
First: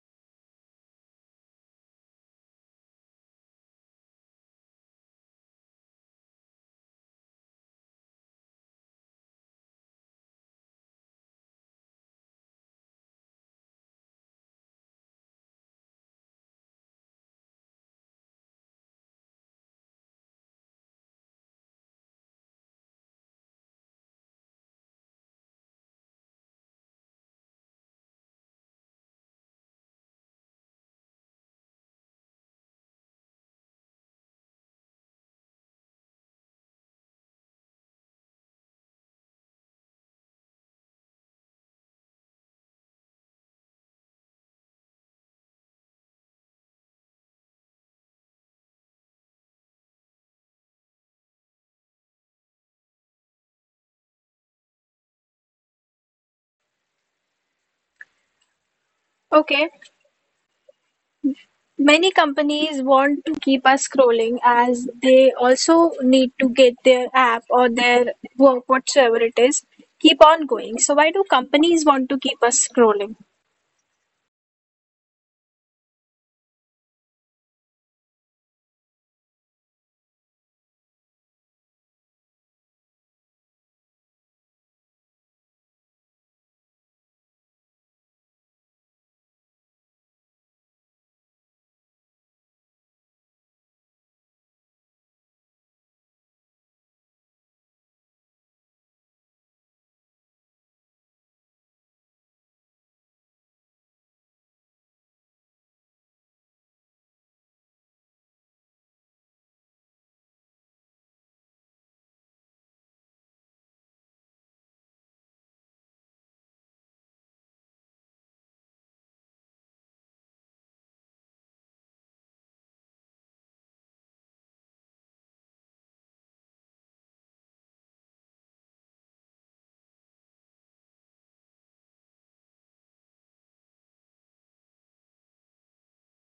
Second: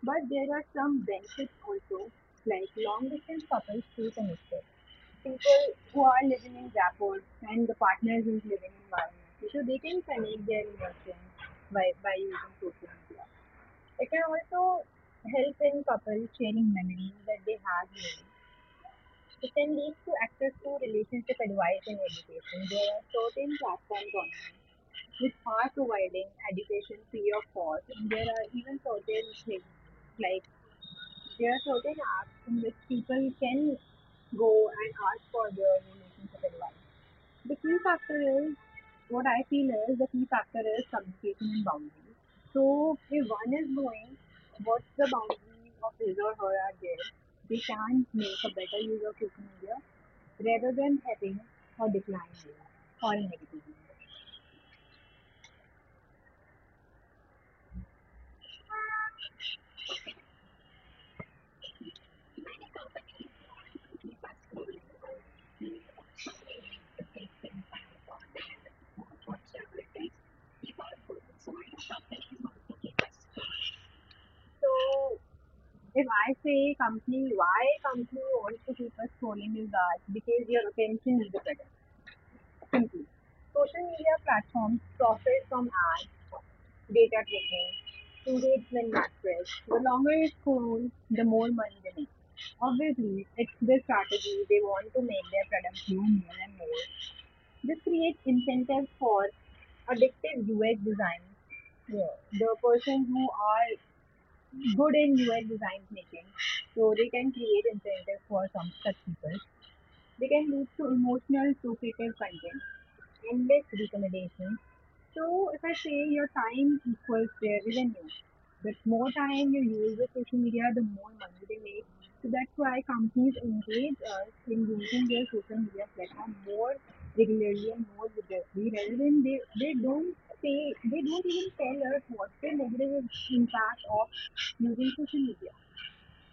Speaker 2: But there are some benefits also, like long distance couples stay connected. People who are living in rapport and the partners is living environment, so they can connect their emotions by using social media. It can also help in couples sharing memories that they have made. It can lead to access to relationship advice and education. There are certain platforms online which are providing education free of cost, and there are even certain things like there are certain apps in which people can go and ask for their relationship advice. The key factor is, what I feel is the key factor is communication and boundaries. So if one is knowing what's the boundaries of his or her are there, they can make a better use of social media rather than having a decline rate or a negative rate.
Speaker 1: Okay, many companies want to keep us scrolling as they also need to get their app or their work, whatsoever it is, keep on going. So, why do companies want to keep us scrolling?
Speaker 2: So if I say company, why company wants to keep us scrolling is that because your attention is the better. Social media platforms profit from ads, data tracking, engagement metrics. The longer it scrolls, the more money they make. Obviously, it's their strategy. They want to make their products do more and more. This creates incentives for addictive UX design. Yeah, the person who are good in UX design making, so they can create incentives for some such people. They can lead to emotional, duplicative content, endless recommendations. So, if I say your time equals their revenue, the more time you use with social media, the more money they make. So that's why companies engage us in using their social media platform more regularly and more vigorously rather than they don't say, they don't even tell us what's the negative impact of using social media.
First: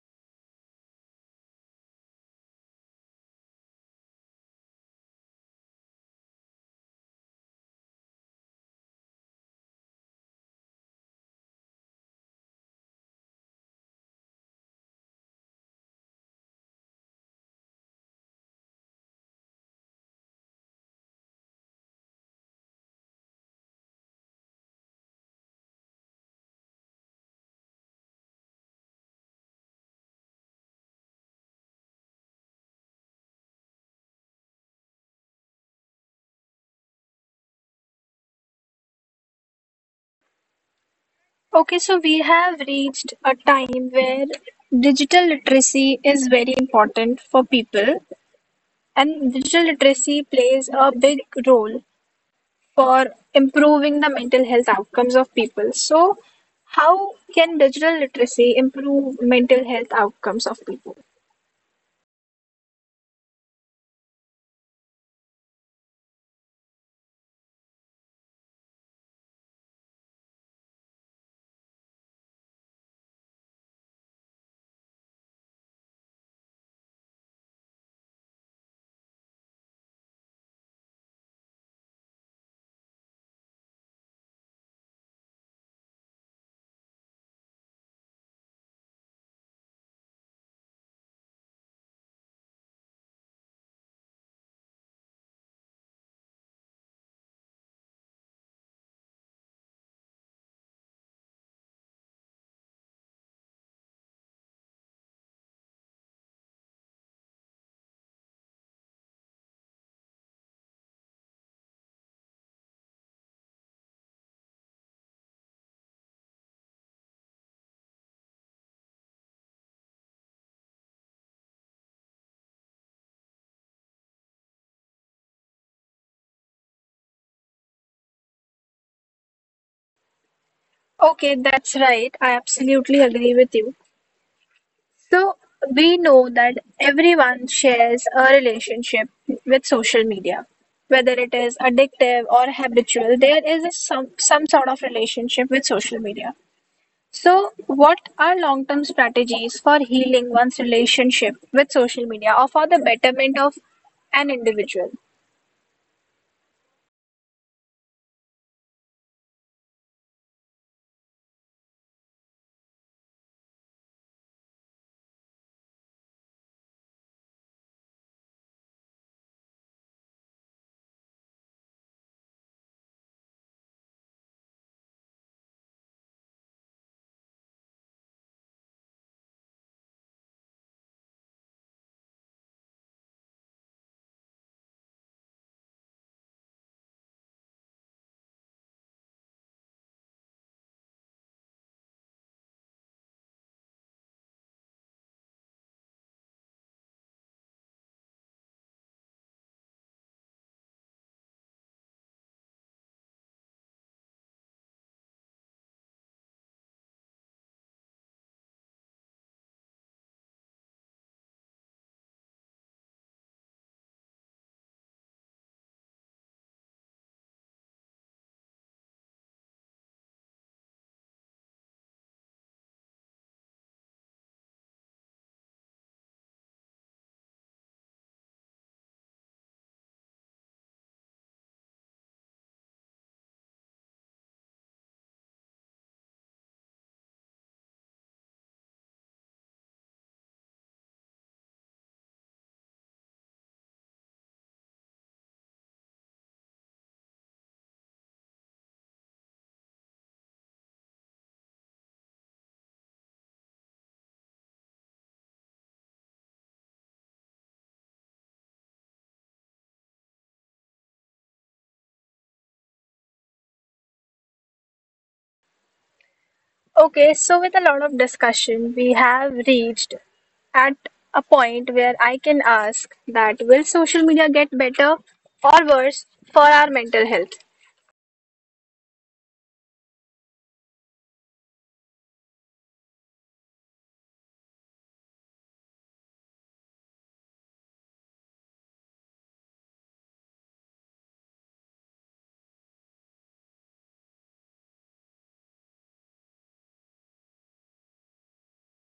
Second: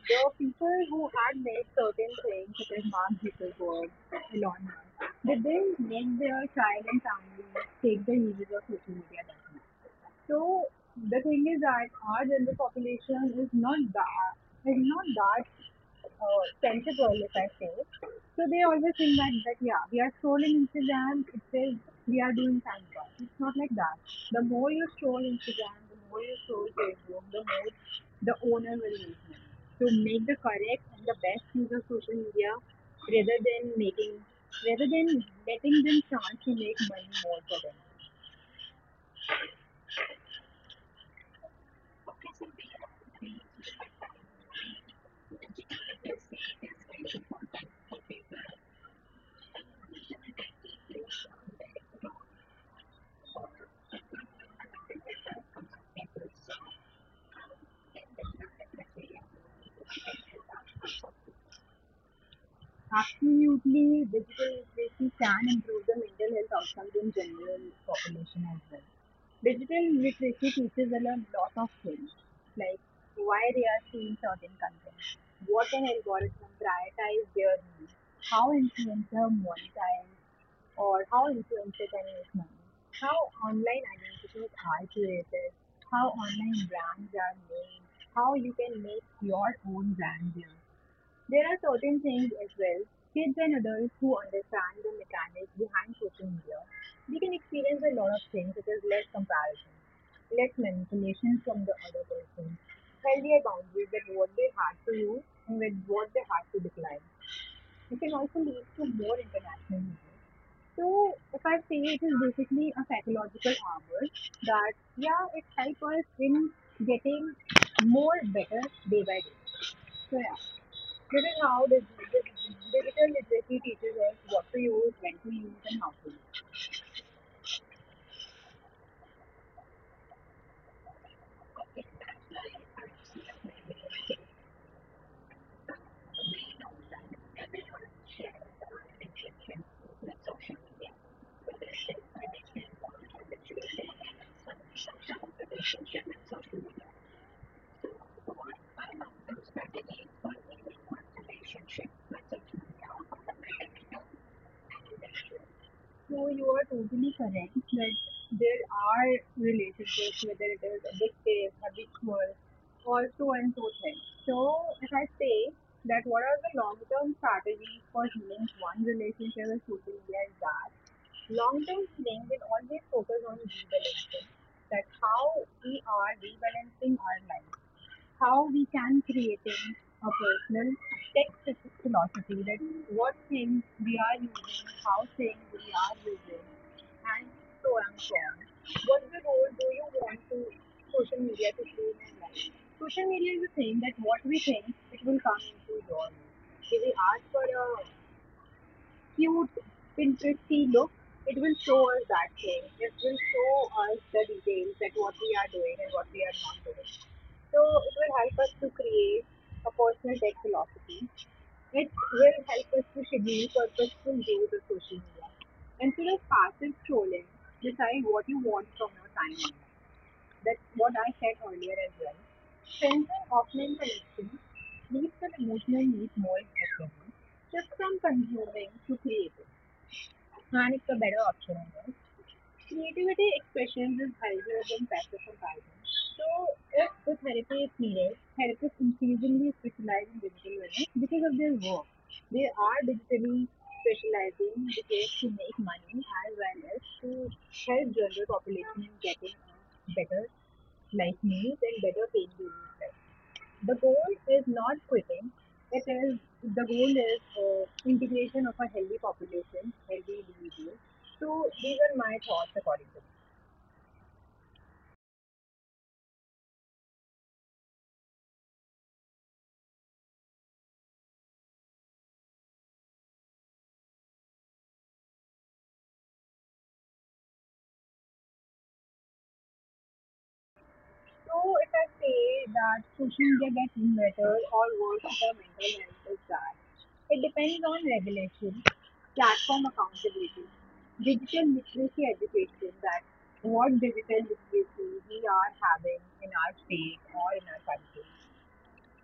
Speaker 2: There were people who had made certain things, such as Mark Zuckerberg, Elon Musk. Did they make their child and family take the uses of social media? So the thing is that our general population is not that like not that sensible, if I say. So they always think that yeah, we are scrolling Instagram. It says we are doing time pass. It's not like that. The more you scroll Instagram, the more you scroll Facebook, the more the owner will make money. So make the correct and the best use of social media, rather than making, rather than letting them chance to make money more for them.
Speaker 1: Okay, so we have reached a time where digital literacy is very important for people, and digital literacy plays a big role for improving the mental health outcomes of people. So, how can digital literacy improve mental health outcomes of people?
Speaker 2: Absolutely, digital literacy can improve the mental health outcomes in general population as well. Digital literacy teaches a lot of things, like why they are seeing certain content, what an algorithm prioritize their needs, how influencer monetize, or how influencer can make money, how online identities are curated, how online brands are made, how you can make your own brand there. There are certain things as well. Kids and adults who understand the mechanics behind social media, they can experience a lot of things such as less comparison, less manipulation from the other person, healthier boundaries with what they had to use and with what they had to decline. It can also lead to more international media. So if I say it is basically a psychological armor that yeah, it helps us in getting more better day by day. So yeah. This is how the digital literacy teaches us what to use, when to use, and how to use.
Speaker 1: Okay, that's right. I absolutely agree with you. So we know that everyone shares a relationship with social media, whether it is addictive or habitual. There is a some sort of relationship with social media. So, what are long-term strategies for healing one's relationship with social media, or for the betterment of an individual?
Speaker 2: So you are totally correct that there are relationships, whether it is addictive, habitual, or so and so things. So if I say that what are the long-term strategies for healing one relationship with social media is that long-term healing will always focus on rebalancing, that how we are rebalancing our life. How we can creating a personal text philosophy that what things we are using, how things we are using, and so on and so on. What the role do you want to social media to play in your life? Social media is a thing that what we think it will come into your life. If we ask for a cute, Pinteresty look, it will show us that thing. It will show us the details that what we are doing and what we are not doing. So it will help us to create a personal tech philosophy. It will help us to schedule purposeful use of social media. Instead of passive scrolling, decide what you want from your time. That's what I said earlier as well. Strengthen offline connections leads an emotional need more effectively. Shift from consuming to creating. And it's a better option. I guess. Creativity expressions is higher than passive comparison. So, if the therapy is needed, therapists increasingly specialize in digital wellness because of their work. They are digitally specializing because to make money as well as to help general population in getting a better life means and better pain relief. The goal is not quitting. It is the goal is integration of a healthy population, healthy individuals. So these are my thoughts according to me.
Speaker 1: Okay, so with a lot of discussion, we have reached at a point where I can ask that will social media get better or worse for our mental health?
Speaker 2: So if I say that social media gets better or worse for mental health is that it depends on regulation, platform accountability, digital literacy education that what digital literacy we are having in our state or in our country,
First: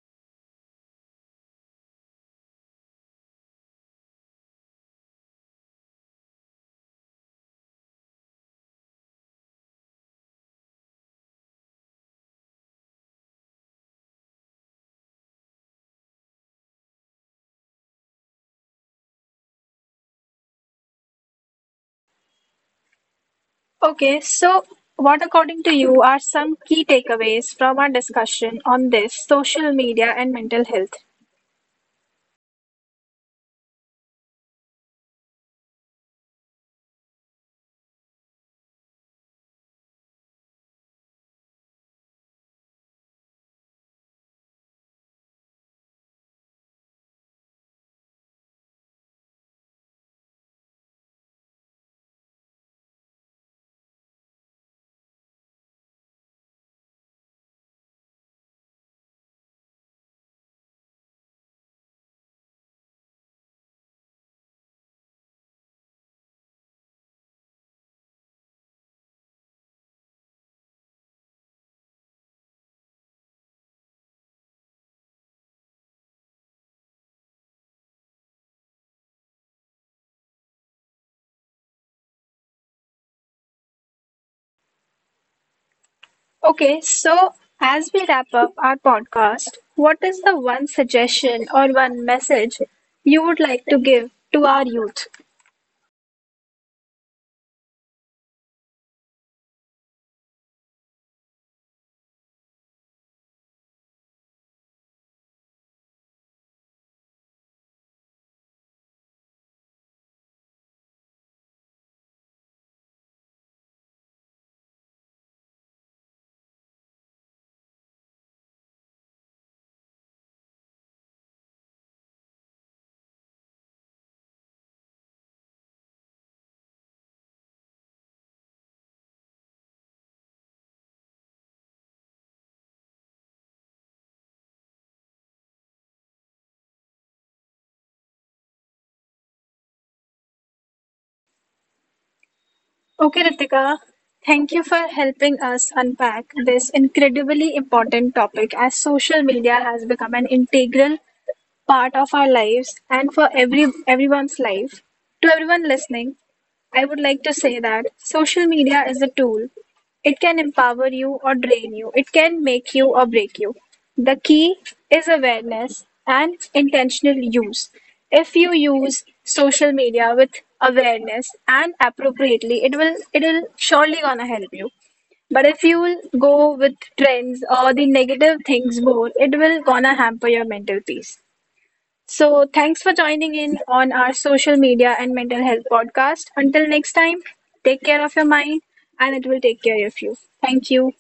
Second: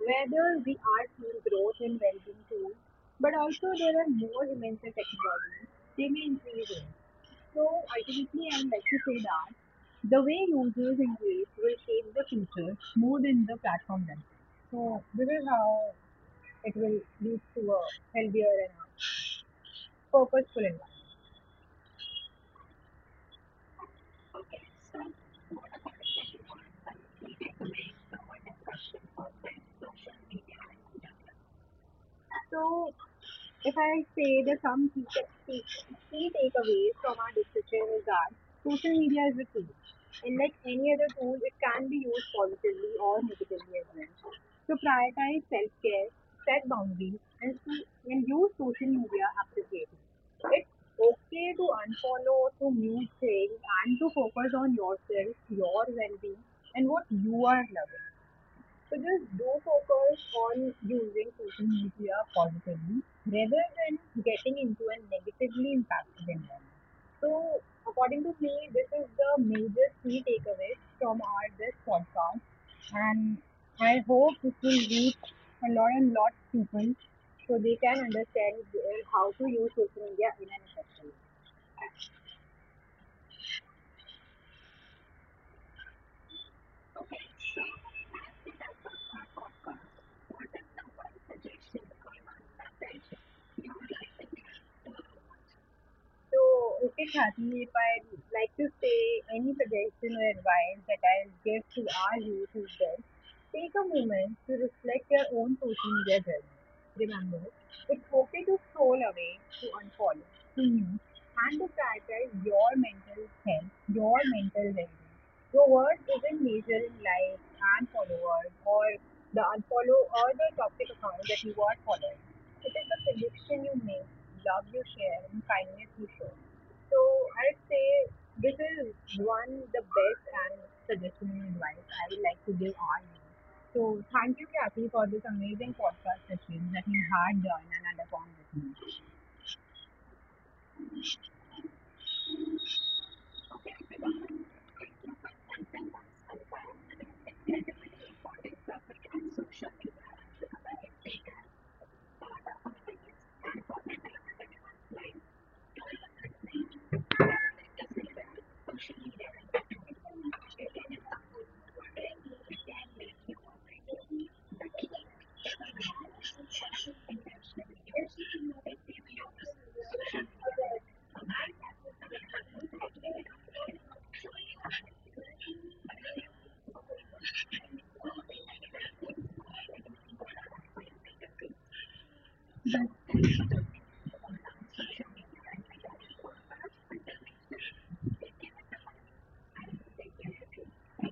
Speaker 2: whether we are seeing growth in well-being tools, but also there are more dimensions of technology, they may increase it. So ultimately, I would like to say that the way users engage will shape the future more than the platform does. So this is how it will lead to a healthier and a purposeful environment.
Speaker 1: Okay, so what according to you are some key takeaways from our discussion on this social media and mental health?
Speaker 2: So, if I say the some key, key takeaways from our discussion is that social media is a tool, and like any other tool, it can be used positively or negatively as well. So prioritize self-care, set boundaries, and so, and use social media appropriately. It's okay to unfollow to mute things and to focus on yourself, your well-being, and what you are loving. So just do focus on using social media positively rather than getting into a negatively impacted environment. So according to me, this is the major key takeaway from our this podcast. And I hope this will reach a lot and lot of people so they can understand how to use social media in an effective way.
Speaker 1: Okay, so as we wrap up our podcast, what is the one suggestion or one message you would like to give to our youth?
Speaker 2: So Ritik Hati, if I'd like to say any suggestion or advice that I'll give to our youth is this. Take a moment to reflect your own social media journey. Remember, it's okay to scroll away, to unfollow, to mute, and to prioritize your mental health, your mental well-being. Your worth isn't measured in likes and followers or the unfollow or the toxic account that you are following. It is the connection you make, love you share, and kindness you show. So I'd say this is one the best and suggestion and advice I would like to give all you. So thank you, Kathy, for this amazing podcast session that you had done and undergone with me.
Speaker 1: Okay, Ritika, thank you for helping us unpack this incredibly important topic as social media has become an integral part of our lives and for everyone's life. To everyone listening, I would like to say that social media is a tool. It can empower you or drain you. It can make you or break you. The key is awareness and intentional use. If you use social media with awareness and appropriately, it will surely gonna help you. But if you will go with trends or the negative things more, it will gonna hamper your mental peace. So, thanks for joining in on our social media and mental health podcast. Until next time, take care of your mind and it will take care of you. Thank you.